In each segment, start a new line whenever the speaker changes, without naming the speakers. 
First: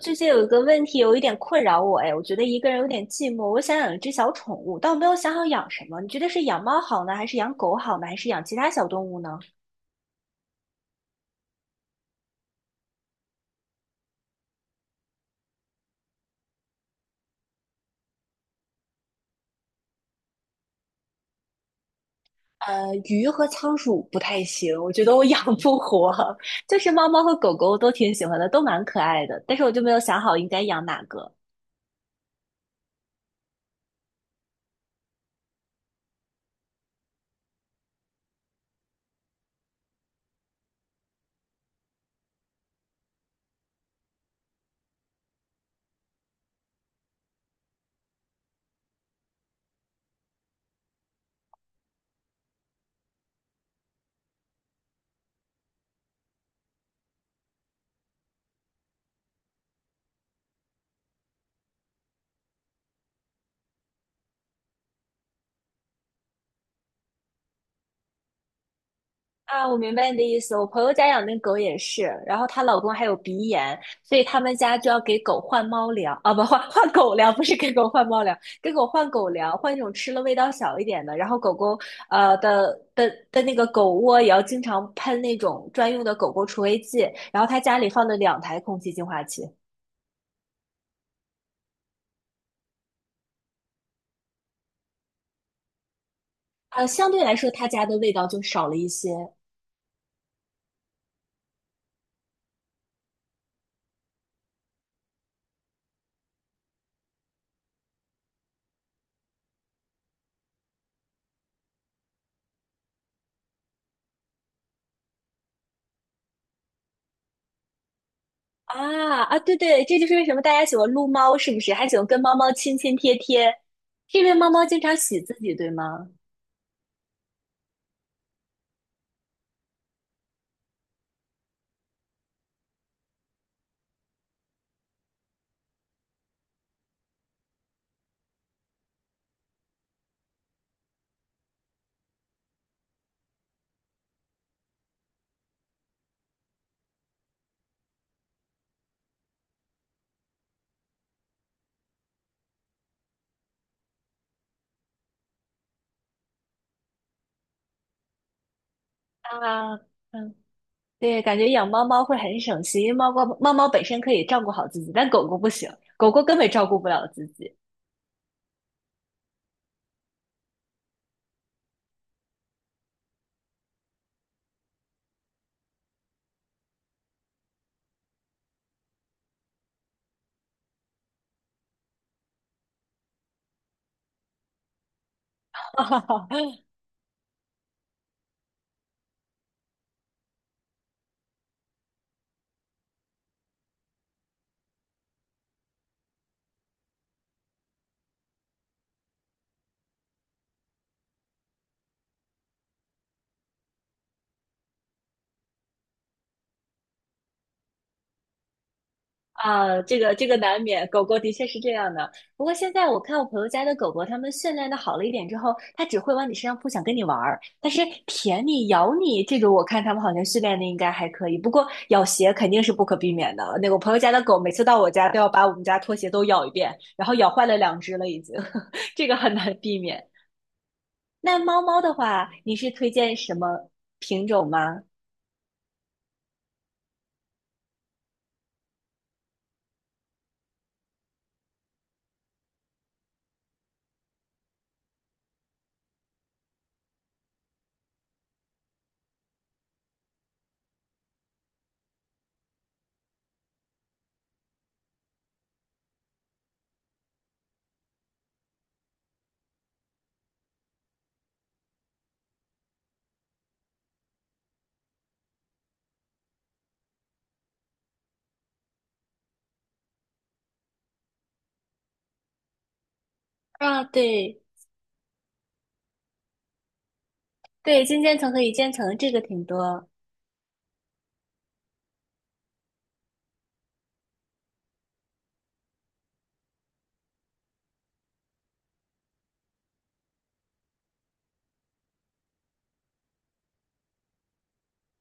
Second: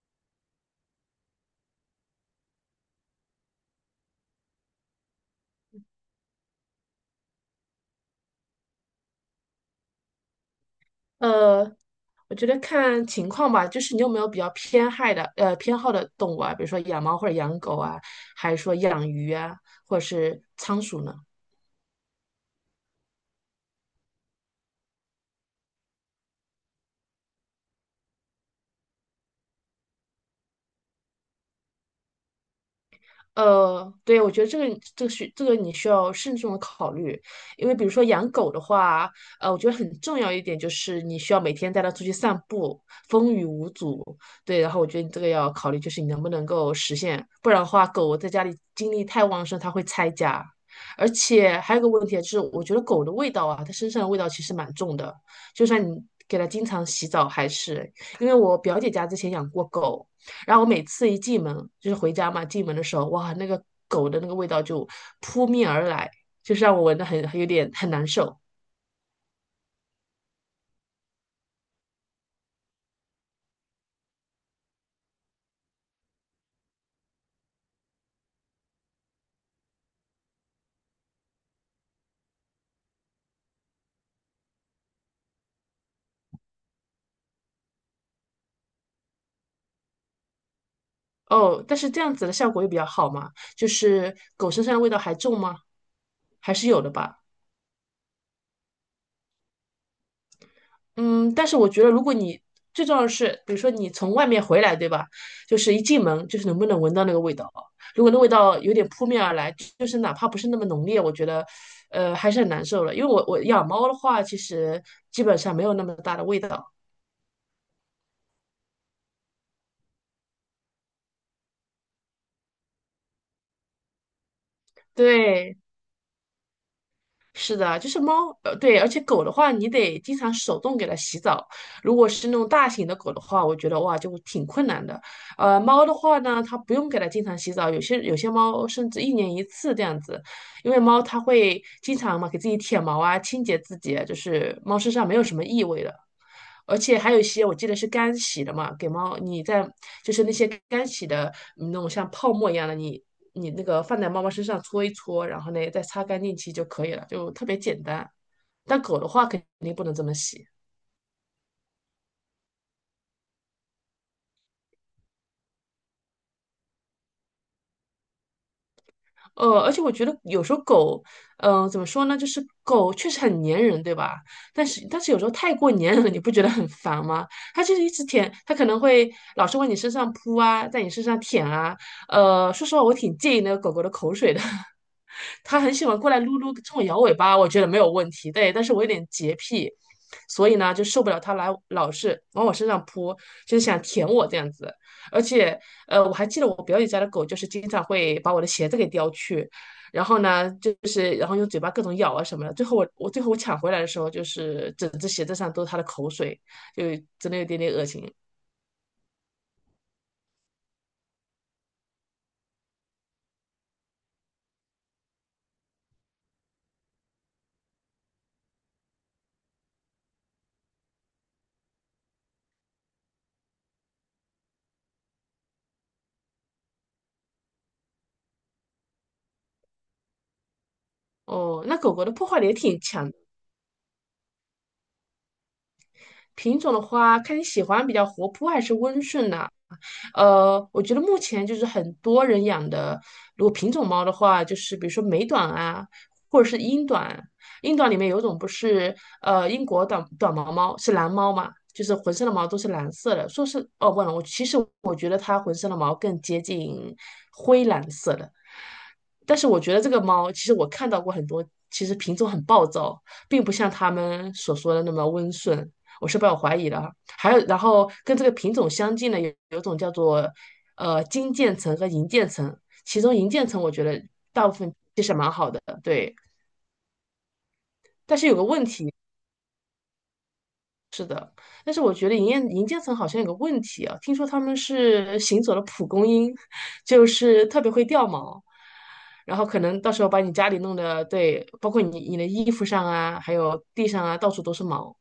最近有一个问题有一点困扰我，哎，我觉得一个人有点寂寞，我想养一只小宠物，但我没有想好养什么。你觉得是养猫好呢，还是养狗好呢，还是养其他小动物呢？
呃，我觉得看情况吧，就是你有没有比较偏爱的偏好的动物啊，比如说养猫或者养狗啊，还是说养鱼啊，或者是仓鼠呢？
鱼和仓鼠不太行，我觉得我养不活。就是猫猫和狗狗我都挺喜欢的，都蛮可爱的，但是我就没有想好应该养哪个。
对，我觉得这个这个需这个你需要慎重的考虑，因为比如说养狗的话，我觉得很重要一点就是你需要每天带它出去散步，风雨无阻。对，然后我觉得你这个要考虑，就是你能不能够实现，不然的话，狗在家里精力太旺盛，它会拆家。而且还有个问题啊就是，我觉得狗的味道啊，它身上的味道其实蛮重的，就算你给它经常洗澡，还是因为我表姐家之前养过狗。然后我每次一进门，就是回家嘛，进门的时候，哇，那个狗的那个味道就扑面而来，就是让我闻的很有点很难受。
啊，我明白你的意思。我朋友家养那狗也是，然后她老公还有鼻炎，所以他们家就要给狗换猫粮啊，不换换狗粮，不是给狗换猫粮，给狗换狗粮，换一种吃了味道小一点的。然后狗狗的那个狗窝也要经常喷那种专用的狗狗除味剂。然后他家里放了两台空气净化器，
哦，但是这样子的效果又比较好嘛，就是狗身上的味道还重吗？还是有的
相
吧。
对来说他家的味道就少了一些。
嗯，但是我觉得，如果你最重要的是，比如说你从外面回来，对吧？就是一进门，就是能不能闻到那个味道。如果那味道有点扑面而来，就是哪怕不是那么浓烈，我觉得，还是很难受了。因为我养猫的话，其实基本上没有那么大的味道。
啊啊，对对，这就是为什么大家喜欢撸猫，是不是？还喜欢跟猫猫亲亲贴贴，是因为猫猫经常洗自己，
对，
对吗？
是的，就是猫，对，而且狗的话，你得经常手动给它洗澡。如果是那种大型的狗的话，我觉得哇，就挺困难的。猫的话呢，它不用给它经常洗澡，有些猫甚至一年一次这样子，因为猫它会经常嘛给自己舔毛啊，清洁自己啊就是猫身上没有什么异味的。而且还有一些我记得是干洗的嘛，给猫你在就是那些干洗的嗯那种像泡沫一样的，你那个放在猫猫身上搓一搓，然后呢再擦干净其实就可以了，就特别简单。但狗的话肯
啊，
定不能这么
嗯，
洗。
对，感觉养猫猫会很省心，因为猫猫本身可以照顾好自己，但狗狗不行，狗狗根本照顾不了自己。
而且我觉得有时候狗，嗯，怎么说呢？就是狗确实很粘人，对吧？但是有时候太过粘人了，你不觉得很烦吗？它就是一直舔，它可能会老是往你身上扑啊，在你身上舔啊。说实话，我挺介意那个狗狗的口水的。它很喜欢过来撸撸，冲我摇尾巴，我觉得没有问题。对，但是我有点洁癖，所以呢就受不了它来老是往我身上扑，就是想舔我这样子。而且，我还记得我表姐家的狗就是经常会把我的鞋子给叼去，然后呢，就是然后用嘴巴各种咬啊什么的。最后我抢回来的时候，就是整只鞋子上都是它的口水，就真的有点点恶心。
啊，这个难免，狗狗的确是这样的。不过现在我看我朋友家的狗狗，它们训练的好了一点之后，它只会往你身上扑，想跟你玩儿。但是舔你、咬你这种，我看它们好像训练的应该还可以。不过咬鞋肯定是不可避免的。那个我朋友家的狗，每次到我家都要把我们家拖鞋都咬一遍，然后咬坏了两只了已经，这个很难避免。那猫
哦，那
猫的
狗狗的破
话，
坏力也
你是
挺
推
强
荐
的。
什么品种吗？
品种的话，看你喜欢比较活泼还是温顺呐、我觉得目前就是很多人养的，如果品种猫的话，就是比如说美短啊，或者是英短。英短里面有一种不是英国短毛猫是蓝猫嘛，就是浑身的毛都是蓝色的。说是哦，忘了，我其实我觉得它浑身的毛更接近灰蓝色的。但是我觉得这个猫，其实我看到过很多，其实品种很暴躁，并不像他们所说的那么温顺。我是抱有怀疑的啊。还有，然后跟这个品种相近的有一种叫做金渐层和银渐层，其中银渐层我觉
啊，
得
对
大部分其实蛮好的，对。
对，金渐
但是
层
有
和
个
一
问
渐
题，
层这个挺多。
但是我觉得银渐层好像有个问题啊，听说他们是行走的蒲公英，就是特别会掉毛，然后可能到时候把你家里弄得，对，包括你的衣服上啊，还有地上啊，到处都是毛。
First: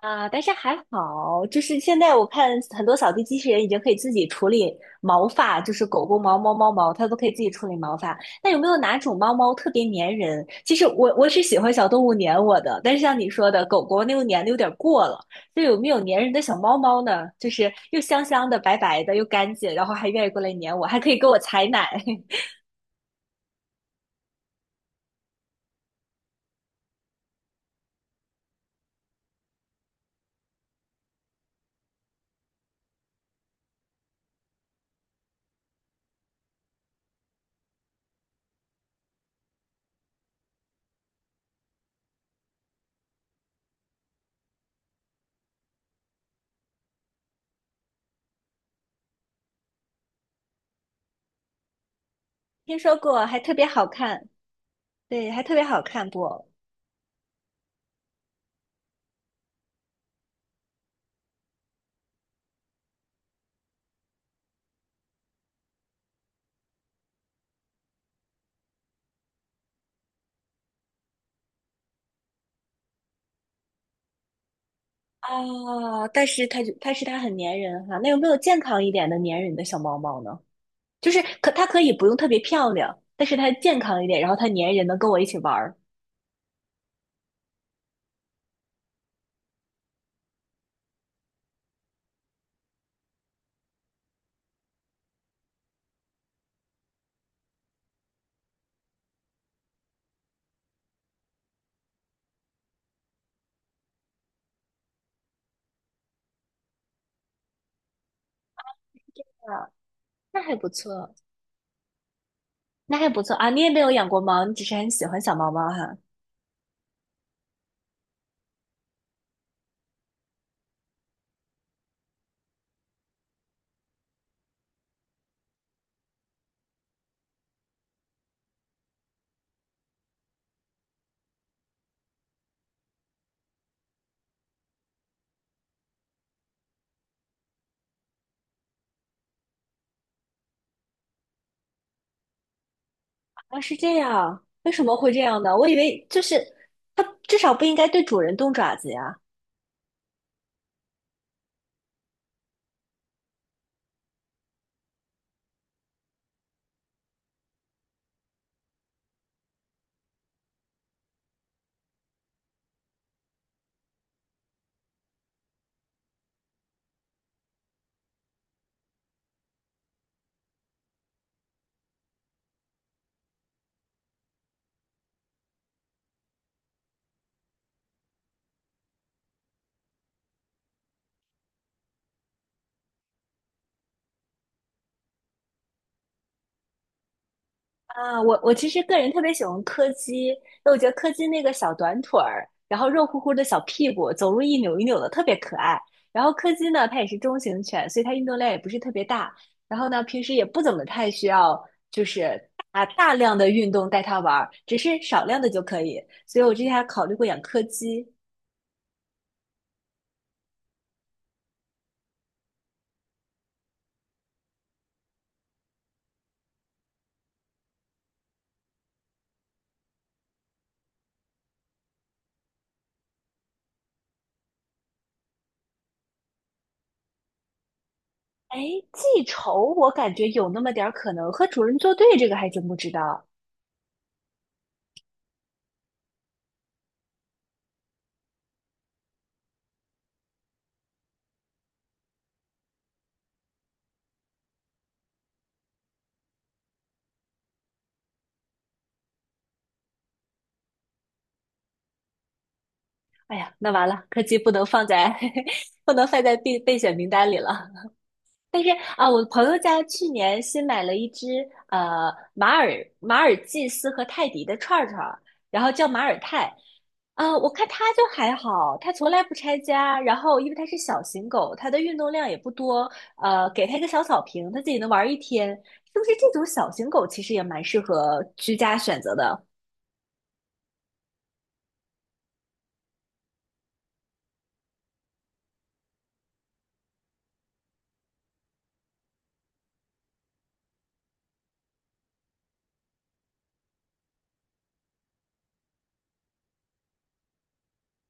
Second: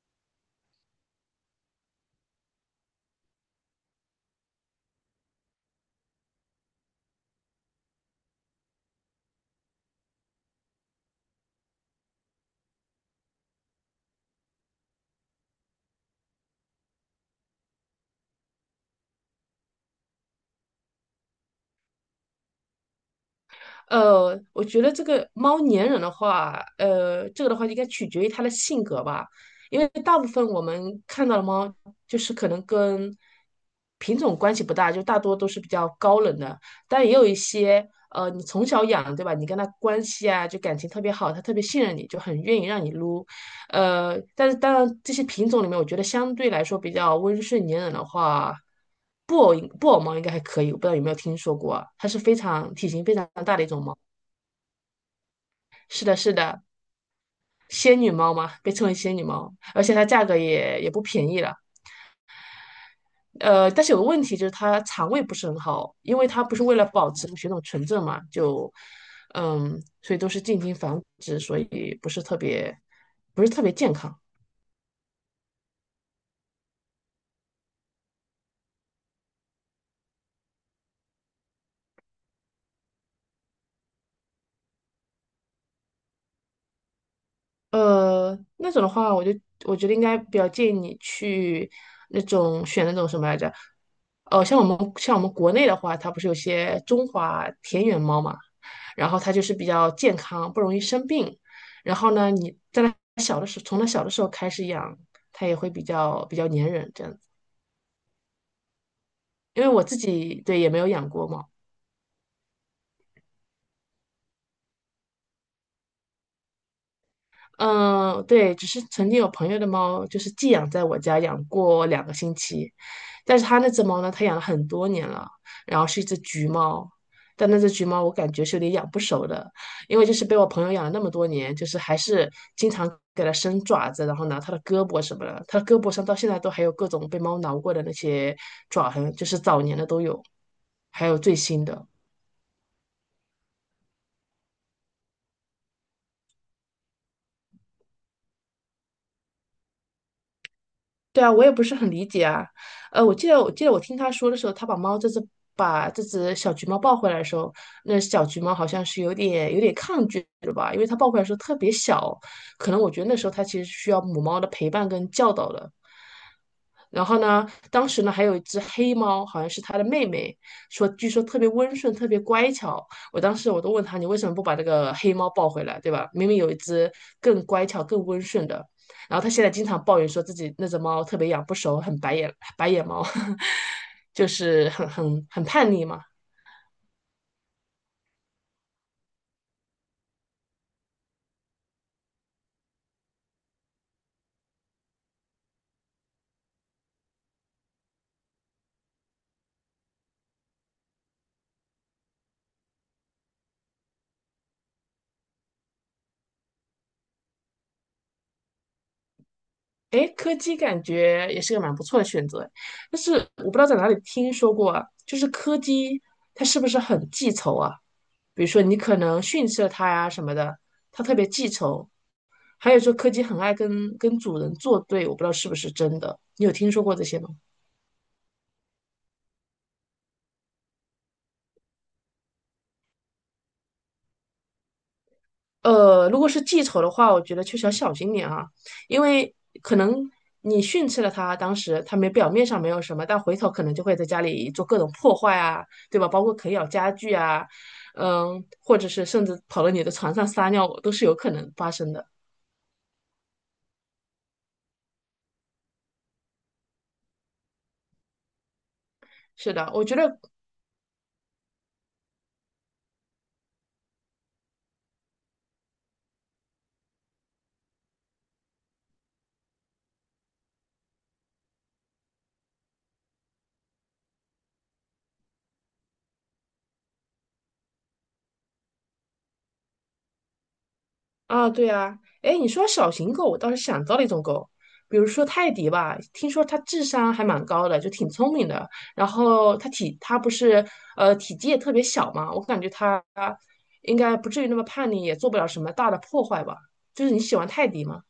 啊，但是还好，就是现在我看很多扫地机器人已经可以自己处理毛发，就是狗狗毛、猫猫毛，它都可以自己处理毛发。那有没有哪种猫猫特别粘人？其实我是喜欢小动物粘我的，但是像你说的，狗狗那个粘的有点过了。就有没有粘人的小猫猫呢？就是又香香的、白白的，又干净，然后还愿意过来粘我，还可以给我采奶。
我觉得这个猫粘人的话，这个的话应该取决于它的性格吧，因为大部分我们看到的猫就是可能跟品种关系不大，就大多都是比较高冷的，但也有一些，你从小养，对吧？你跟它关系啊，就感情特别好，它特别信任你，就很愿意让你撸。但是当然，这些品种里面，我觉得相对来说比较温顺粘人的话，布偶猫应该还可以，我不知道有没有听说过啊它是非常
听
体
说
型非
过，
常
还特
大的
别
一种
好
猫。
看，对，还特别好
是
看
的，是
不？
的，仙女猫嘛，被称为仙女猫，而且它价格也不便宜了。但是有个问题就是它肠胃不是很好，因为它不是为了保持血统纯正嘛，就嗯，所以都是进行繁殖，所以不是特别健康。
哦，但是它很粘人哈，那有没有健康一点的粘人的小猫猫呢？就是可它可以不用特别漂亮，但是它健康一点，然后它粘人能跟我一起玩儿。
那种的话，我觉得应该比较建议你去选那种什么来着？哦，像我们国内的话，它不是有些中华田园猫嘛，然后它就是比较健康，不容易生病。然后呢，你在它小的时候，从它小的时候开始养，它也会比较粘人这样子。因为
啊，
我自己
那还
对
不
也没有养
错，
过猫。
那还不错啊！你也没有养过猫，你只是很喜欢小猫猫哈。
嗯，对，只是曾经有朋友的猫就是寄养在我家养过两个星期，但是他那只猫呢，它养了很多年了，然后是一只橘猫，但那只橘猫我感觉是有点养不熟的，因为就是被我朋友养了那么多年，就是还是经常给它伸爪子，然后拿它的胳膊什么的，它的胳膊上到现在都还有各种被猫挠过的那些爪痕，就是早年的都有，还有最新的。
啊，是这样，为什么会这样呢？我以为就是它至少不应该对主人动爪子呀。
对啊，我也不是很理解啊。我记得我听他说的时候，他把这只小橘猫抱回来的时候，那小橘猫好像是有点抗拒的吧，因为它抱回来的时候特别小，可能我觉得那时候它其实需要母猫的陪伴跟教导的。然后呢，当时呢还有一只黑猫，好像是它的妹妹，据说特别温顺，特别乖巧。我当时我都问他，你为什么不把这个黑猫抱回来，对吧？明明有一只更乖巧、更温顺的。然后他现在经常抱怨说自己那只猫特别养不熟，很白眼猫，就是很叛逆嘛。
啊，我其实个人特别喜欢柯基，因为我觉得柯基那个小短腿儿，然后肉乎乎的小屁股，走路一扭一扭的，特别可爱。然后柯基呢，它也是中型犬，所以它运动量也不是特别大。然后呢，平时也不怎么太需要，就是大大量的运动带它玩儿，只是少量的就可以。所以我之前还考虑过养柯基。
哎，柯基感觉也是个蛮不错的选择，但是我不知道在哪里听说过啊，就是柯基它是不是很记仇啊？比如说你可能训斥了它呀什么的，它特别记仇。还有说柯基很爱跟主人作对，我不知道是不是真的，你有听说过这些吗？
哎，记仇我感觉有那么点儿可能，和主人作对这个还真不知道。
如果是记仇的话，我觉得确实要小心点啊，因为可能你训斥了他，当时他没表面上没有什么，但回头可能就会在家里做各种破坏啊，对吧？包括啃咬家具啊，嗯，或者是甚至跑到你的床上撒尿，都是有可能发生的。
哎呀，那完了，柯基不能放在 不能放在备选名单里了。但是啊，我朋
是
友
的，
家
我觉
去
得
年新买了一只呃马尔马尔济斯和泰迪的串儿，然后叫马尔泰。啊，我看它就还好，它从来不拆家。然后，因为它是小型狗，它的运动量也不多。呃，给它一个小草坪，它自己能玩一天。是不是这种小型狗其实也蛮适合居家选择的？
啊，对啊，哎，你说小型狗，我倒是想到了一种狗，比如说泰迪吧，听说它智商还蛮高的，就挺聪明的。然后它体，它不是体积也特别小嘛，我感觉它应该不至于那么叛逆，也做不了什么大的破坏吧。就是你喜欢泰迪吗？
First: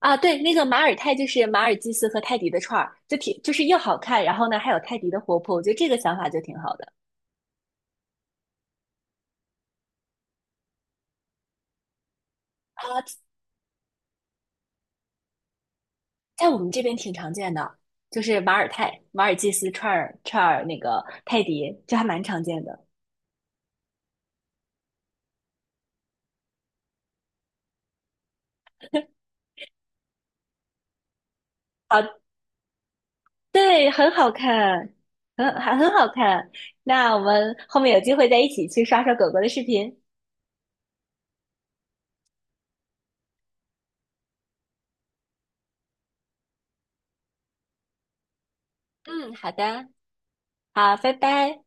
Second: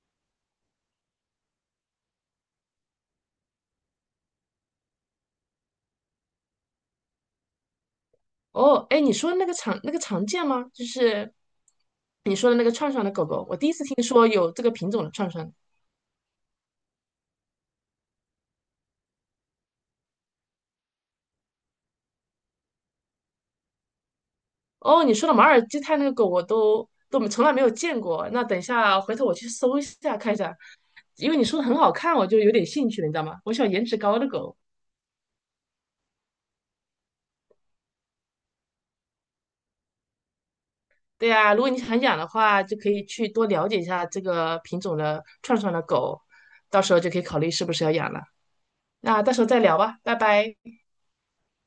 啊，对，那个马尔泰就是马尔济斯和泰迪的串儿，就是又好看，然后呢还有泰迪的活泼，我觉得这个想法就挺好的。
哦，哎，你说那个常那个常见吗？就是你说的那个串串的狗
啊。
狗，我第一次听说有这个品种的串串。
在我们这边挺常见的，就是马尔泰、马尔济斯串儿那个泰迪，就还蛮常见的。
哦，你说的马尔济泰那个狗我都从来没有见过。那等一下回头我去搜一下看一下，因为你说的很好
啊。
看，我就有点兴趣了，你知道吗？我喜欢颜
对，
值
很
高的
好
狗。
看，很好看。那我们后面有机会再一起去刷刷狗狗的视频。
对呀，如果你想养的话，就可以去多了解一下这个品种的串串的狗，到时候就可以考虑是不是要养了。那到
嗯，
时候
好
再聊
的，
吧，拜拜。
好，拜拜。